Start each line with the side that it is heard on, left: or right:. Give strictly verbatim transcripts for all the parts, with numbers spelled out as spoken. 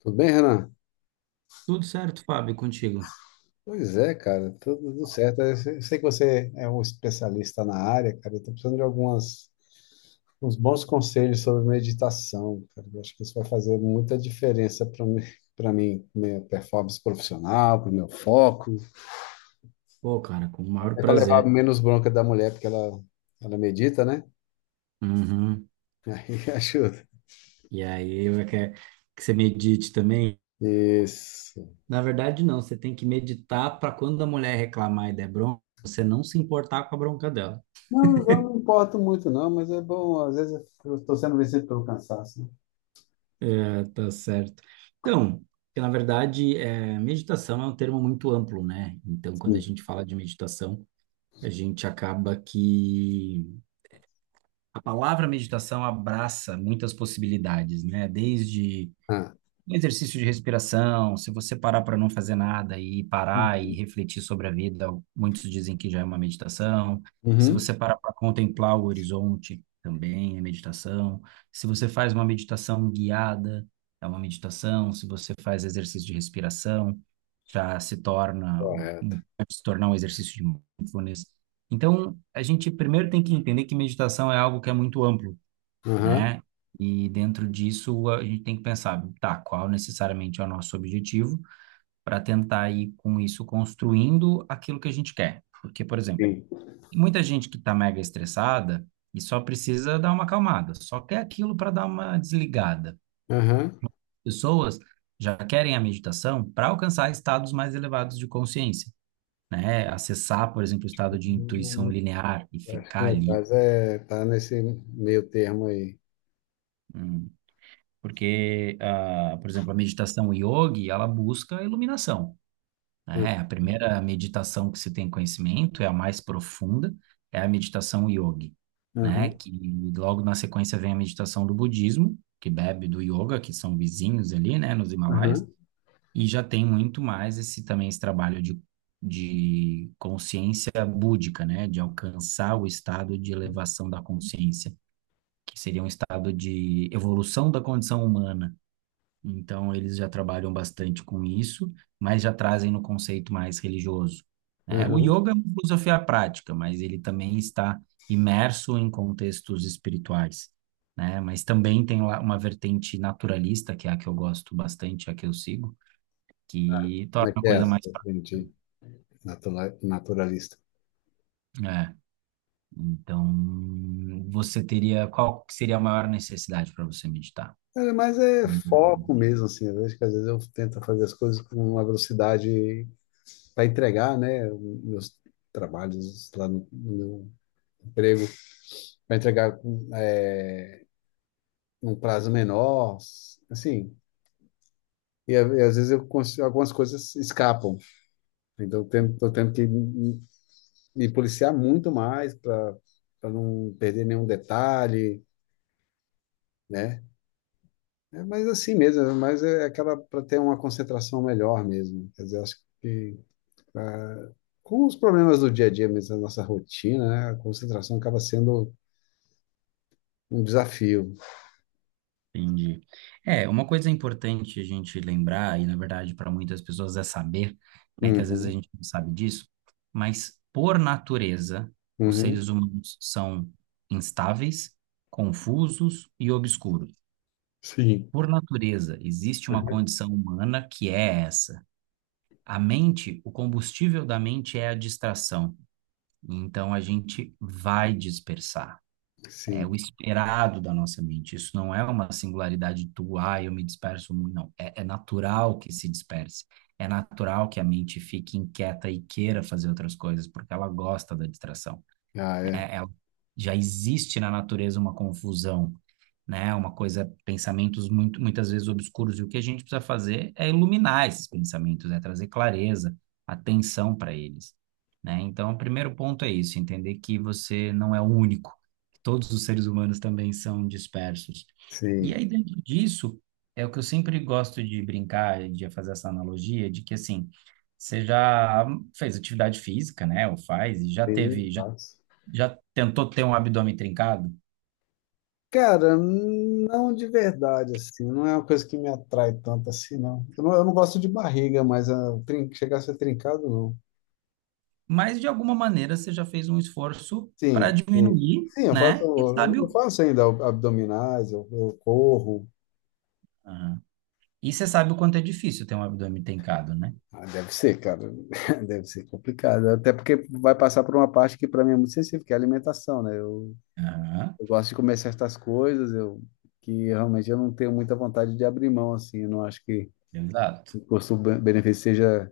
left: Tudo bem, Renan?
right: Tudo certo, Fábio, contigo?
left: Pois é, cara, tudo certo. Eu sei sei que você é um especialista na área, cara. Eu tô precisando de algumas, uns bons conselhos sobre meditação, cara. Eu acho que isso vai fazer muita diferença para mim, para mim, minha performance profissional, para o meu foco,
right: Pô, cara, com o maior
left: até para levar
right: prazer.
left: menos bronca da mulher, porque ela, ela medita, né?
right: Uhum.
left: Aí ajuda.
right: E aí, eu quero que você medite também.
left: Isso.
right: Na verdade, não, você tem que meditar para quando a mulher reclamar e der bronca, você não se importar com a bronca dela.
left: Não, eu não me importo muito, não, mas é bom. Às vezes eu estou sendo vencido pelo cansaço, né?
right: É, tá certo. Então, que na verdade, é, meditação é um termo muito amplo, né? Então, quando a
left: Sim.
right: gente fala de meditação, a gente acaba que a palavra meditação abraça muitas possibilidades, né? Desde
left: Ah.
right: Um exercício de respiração, se você parar para não fazer nada e parar e
left: Uhum.
right: refletir sobre a vida, muitos dizem que já é uma meditação. Se
left: Uhum.
right: você parar para contemplar o horizonte, também é meditação. Se você faz uma meditação guiada, é uma meditação. Se você faz exercício de respiração, já se torna um,
left: Correto.
right: um- pode se tornar um exercício de mindfulness. Então, a gente primeiro tem que entender que meditação é algo que é muito amplo,
left: Aham.
right: né? E dentro disso a gente tem que pensar, tá, qual necessariamente é o nosso objetivo para tentar ir com isso construindo aquilo que a gente quer. Porque, por exemplo,
left: Sim.
right: muita gente que está mega estressada e só precisa dar uma acalmada, só quer aquilo para dar uma desligada.
left: Aham.
right: Pessoas já querem a meditação para alcançar estados mais elevados de consciência, né? Acessar, por exemplo, o estado de intuição
left: Hum.
right: linear e
left: Acho que
right: ficar
left: meu
right: ali.
left: caso é tá nesse meio termo aí.
right: hum, Porque, ah, por exemplo, a meditação yogi, ela busca a iluminação,
left: Ah.
right: né? A primeira meditação que se tem conhecimento é a mais profunda, é a meditação yogi, né?
left: Aham,
right: Que logo na sequência vem a meditação do budismo, que bebe do yoga, que são vizinhos ali, né, nos Himalaias,
left: aham,
right: e já tem muito mais esse também esse trabalho de de consciência búdica, né, de alcançar o estado de elevação da consciência, que seria um estado de evolução da condição humana, então, eles já trabalham bastante com isso, mas já trazem no conceito mais religioso. Né? O
left: aham.
right: yoga é uma filosofia prática, mas ele também está imerso em contextos espirituais, né? Mas também tem lá uma vertente naturalista, que é a que eu gosto bastante, a que eu sigo, que torna
left: Como é
right: a
left: que é
right: coisa
left: essa,
right: mais prática.
left: gente, natura- naturalista?
right: É, então, você teria, qual que seria a maior necessidade para você meditar?
left: É, mas é
right: Hum.
left: foco mesmo, assim. Eu vejo que às vezes eu tento fazer as coisas com uma velocidade para entregar, né? Meus trabalhos lá no, no emprego, para entregar com, é, num prazo menor, assim. E, a- e às vezes eu, cons- algumas coisas escapam. Então, tendo, tô tendo que me policiar muito mais para para não perder nenhum detalhe, né? É, mas assim mesmo, é, mas é aquela para ter uma concentração melhor mesmo. Quer dizer, acho que ah, com os problemas do dia a dia mesmo, da nossa rotina, né? A concentração acaba sendo um desafio.
right: Entendi. É, uma coisa importante a gente lembrar, e na verdade para muitas pessoas é saber, né, que às vezes a
left: Uhum,
right: gente não sabe disso, mas por natureza, os
left: uhum.
right: seres humanos são instáveis, confusos e obscuros.
left: Sim.
right: Por natureza, existe uma condição humana que é essa. A mente, o combustível da mente é a distração. Então a gente vai dispersar. É o
left: Sim.
right: esperado da nossa mente. Isso não é uma singularidade tua, ah, eu me disperso muito, não. É, é natural que se disperse. É natural que a mente fique inquieta e queira fazer outras coisas, porque ela gosta da distração.
left: Ah,
right: Né?
left: é.
right: Ela- já existe na natureza uma confusão. Né? Uma coisa, pensamentos muito, muitas vezes obscuros, e o que a gente precisa fazer é iluminar esses pensamentos, é trazer clareza, atenção para eles, né? Então, o primeiro ponto é isso, entender que você não é o único, que todos os seres humanos também são dispersos. E
left: Sim.
right: aí, dentro disso, é o que eu sempre gosto de brincar, de fazer essa analogia, de que, assim, você já fez atividade física, né? Ou faz, e já
left: Sim,
right: teve, já,
left: faz.
right: já tentou ter um abdômen trincado?
left: Cara, não, de verdade, assim, não é uma coisa que me atrai tanto assim, não. Eu não, eu não gosto de barriga, mas ah, trin- chegar a ser trincado, não.
right: Mas de alguma maneira você já fez um esforço
left: Sim,
right: para
left: sim.
right: diminuir,
left: Sim, eu faço,
right: né? E
left: eu
right: sabe
left: eu
right: o...
left: faço ainda ab- abdominais, eu, eu corro.
right: Aham. E você sabe o quanto é difícil ter um abdômen trincado, né?
left: Ah, deve ser, cara, deve ser complicado. Até porque vai passar por uma parte que para mim é muito sensível, que é a alimentação, né? Eu,
right: Aham.
left: eu gosto de comer certas coisas, eu, que realmente eu não tenho muita vontade de abrir mão, assim, eu não acho que
right: Exato.
left: o custo-benefício seja.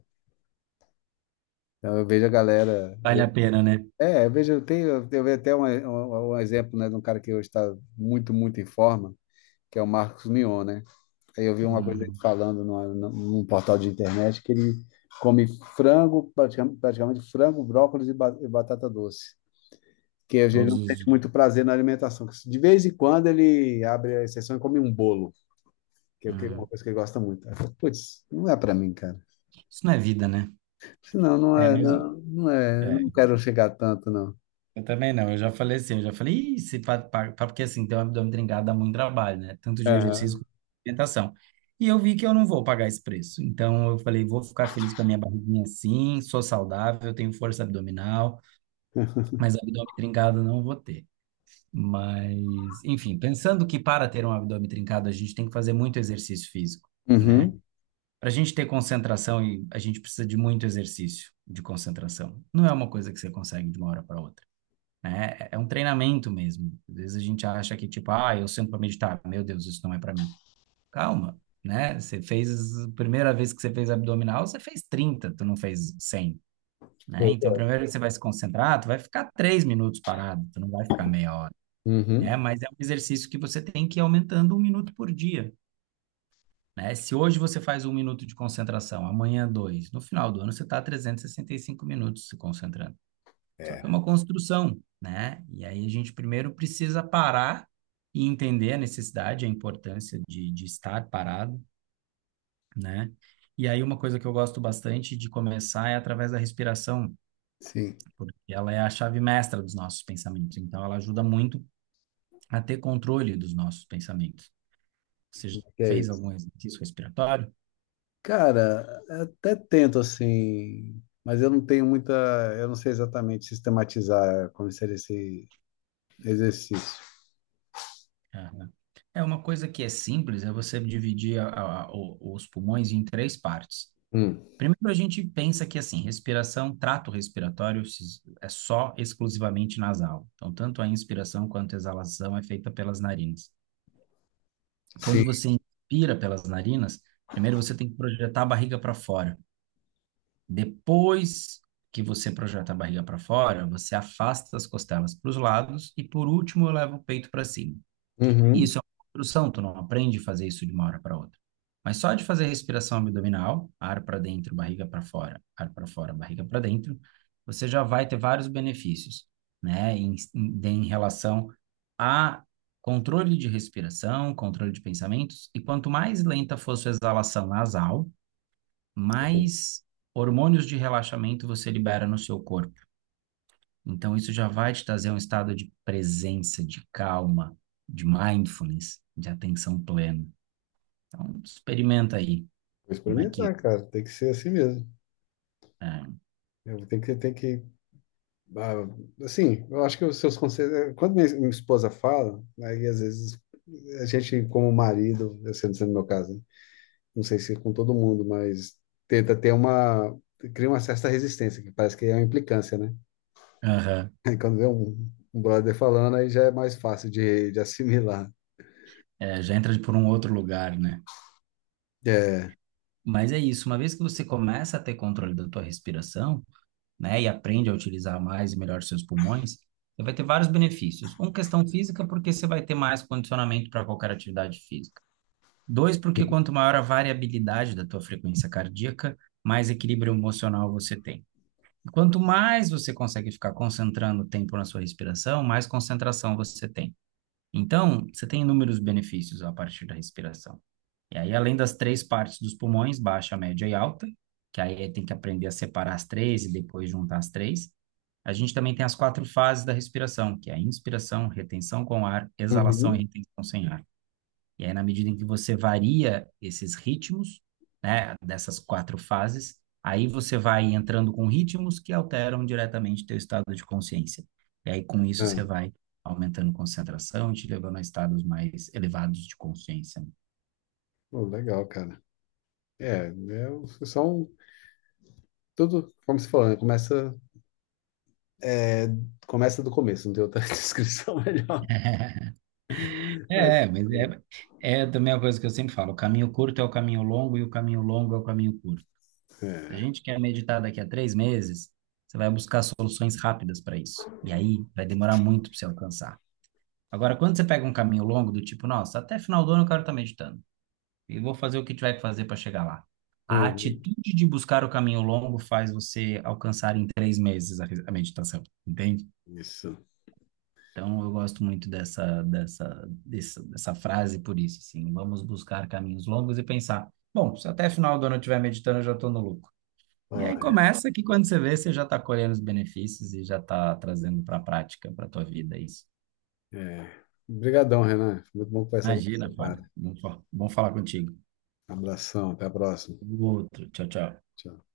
left: Então, eu vejo a galera.
right: Vale a pena, né?
left: É, eu vejo, eu tenho eu vejo até um, um, um exemplo, né, de um cara que hoje está muito, muito em forma, que é o Marcos Mion, né? Aí eu vi uma coisa ele
right: Uhum.
left: falando numa- num portal de internet que ele come frango, praticamente, praticamente frango, brócolis e, ba- e batata doce, que ele
right: Todos
left: não
right: os
left: sente
right: dias.
left: muito prazer na alimentação. De vez em quando ele abre a exceção e come um bolo, que é o que- uma
right: Uhum.
left: coisa que ele gosta muito. Aí eu falo, putz, não é para mim, cara.
right: Isso não é vida, né?
left: Senão, não
right: É,
left: é,
right: mas
left: não, não é,
right: é,
left: não quero chegar tanto, não.
right: eu também não. Eu já falei assim, eu já falei, "Ih, se pa- pa- pa-", porque assim, ter um abdômen trincado dá muito trabalho, né? Tanto de exercício
left: Aham.
right: quanto de alimentação. E eu vi que eu não vou pagar esse preço. Então eu falei, vou ficar feliz com a minha barriguinha assim, sou saudável, tenho força abdominal. Mas abdômen trincado não vou ter. Mas, enfim, pensando que para ter um abdômen trincado a gente tem que fazer muito exercício físico, né?
left: Uhum.
right: Para a gente ter concentração, e a gente precisa de muito exercício de concentração. Não é uma coisa que você consegue de uma hora para outra, né? É é um treinamento mesmo. Às vezes a gente acha que, tipo, ah, eu sento para meditar, meu Deus, isso não é para mim. Calma, né? Você fez, a primeira vez que você fez abdominal, você fez trinta, tu não fez cem, né?
left: Foi.
right: Então, primeiro que você vai se concentrar, tu vai ficar três minutos parado, tu não vai ficar meia hora, né?
left: Uhum.
right: Mas é um exercício que você tem que ir aumentando um minuto por dia, né? Se hoje você faz um minuto de concentração, amanhã dois, no final do ano você está trezentos e e sessenta e cinco minutos se concentrando. Só que é uma construção, né? E aí a gente primeiro precisa parar e entender a necessidade, a importância de, de estar parado, né? E aí uma coisa que eu gosto bastante de começar é através da respiração,
left: Sim.
right: porque ela é a chave mestra dos nossos pensamentos. Então, ela ajuda muito a ter controle dos nossos pensamentos. Você já
left: Que é
right: fez algum
left: isso?
right: exercício respiratório?
left: Cara, até tento assim, mas eu não tenho muita, eu não sei exatamente sistematizar como seria esse exercício.
right: Aham. É uma coisa que é simples, é você dividir a- a- o- os pulmões em três partes.
left: Hum.
right: Primeiro, a gente pensa que, assim, respiração, trato respiratório se- é só exclusivamente nasal. Então, tanto a inspiração quanto a exalação é feita pelas narinas. Quando
left: Sim.
right: você inspira pelas narinas, primeiro você tem que projetar a barriga para fora. Depois que você projeta a barriga para fora, você afasta as costelas para os lados e, por último, leva o peito para cima. E
left: Uhum.
right: isso é uma construção, tu não aprende a fazer isso de uma hora para outra. Mas só de fazer respiração abdominal, ar para dentro, barriga para fora, ar para fora, barriga para dentro, você já vai ter vários benefícios, né? Em, em, em relação a controle de respiração, controle de pensamentos, e quanto mais lenta for sua exalação nasal,
left: Vou
right: mais hormônios de relaxamento você libera no seu corpo. Então, isso já vai te trazer um estado de presença, de calma, de mindfulness, de atenção plena. Então, experimenta aí como é que.
left: experimentar, cara. Tem que ser assim mesmo.
right: É,
left: Eu tenho que, tem que, ah, assim, eu acho que os seus conselhos. É, quando minha, minha esposa fala, aí às vezes a gente, como marido, eu sendo sendo no meu caso, né? Não sei se é com todo mundo, mas tenta ter uma, cria uma certa resistência, que parece que é uma implicância, né?
right: aham.
left: Aí quando vê um, um brother falando, aí já é mais fácil de, de assimilar.
right: É, já entra por um outro lugar, né?
left: É.
right: Mas é isso, uma vez que você começa a ter controle da tua respiração, né, e aprende a utilizar mais e melhor seus pulmões, você vai ter vários benefícios. Um, questão física, porque você vai ter mais condicionamento para qualquer atividade física. Dois, porque quanto maior a variabilidade da tua frequência cardíaca, mais equilíbrio emocional você tem. E quanto mais você consegue ficar concentrando o tempo na sua respiração, mais concentração você tem. Então, você tem inúmeros benefícios a partir da respiração. E aí, além das três partes dos pulmões, baixa, média e alta, que aí tem que aprender a separar as três e depois juntar as três. A gente também tem as quatro fases da respiração, que é a inspiração, retenção com ar, exalação e
left: Uhum.
right: retenção sem ar. E aí, na medida em que você varia esses ritmos, né, dessas quatro fases, aí você vai entrando com ritmos que alteram diretamente teu estado de consciência. E aí, com isso,
left: Ah,
right: você vai aumentando concentração e te levando a estados mais elevados de consciência.
left: pô, legal, cara. É, é o- são tudo, como se falando, começa, é, começa do começo, não tem outra descrição melhor. Mas,
right: É, mas é, é também uma coisa que eu sempre falo: o caminho curto é o caminho longo e o caminho longo é o caminho curto. Se a
left: é,
right: gente quer meditar daqui a três meses, você vai buscar soluções rápidas para isso. E aí vai demorar muito para você alcançar. Agora, quando você pega um caminho longo do tipo, nossa, até final do ano eu quero estar meditando e vou fazer o que tiver que fazer para chegar lá. A
left: uhum,
right: atitude de buscar o caminho longo faz você alcançar em três meses a, a meditação, entende?
left: isso.
right: Então, eu gosto muito dessa, dessa, dessa, dessa frase por isso, assim, vamos buscar caminhos longos e pensar, bom, se até final do ano eu estiver meditando, eu já estou no lucro. E
left: Ó,
right: aí começa que quando você vê, você já está colhendo os benefícios e já está trazendo para a prática, para a tua vida isso.
left: é. Obrigadão, Renan. Foi muito bom conversar com
right: Imagina,
left: você,
right: Fábio.
left: cara.
right: Bom, fa- bom falar contigo.
left: Abração, até a próxima.
right: Outro. Tchau, tchau.
left: Tchau.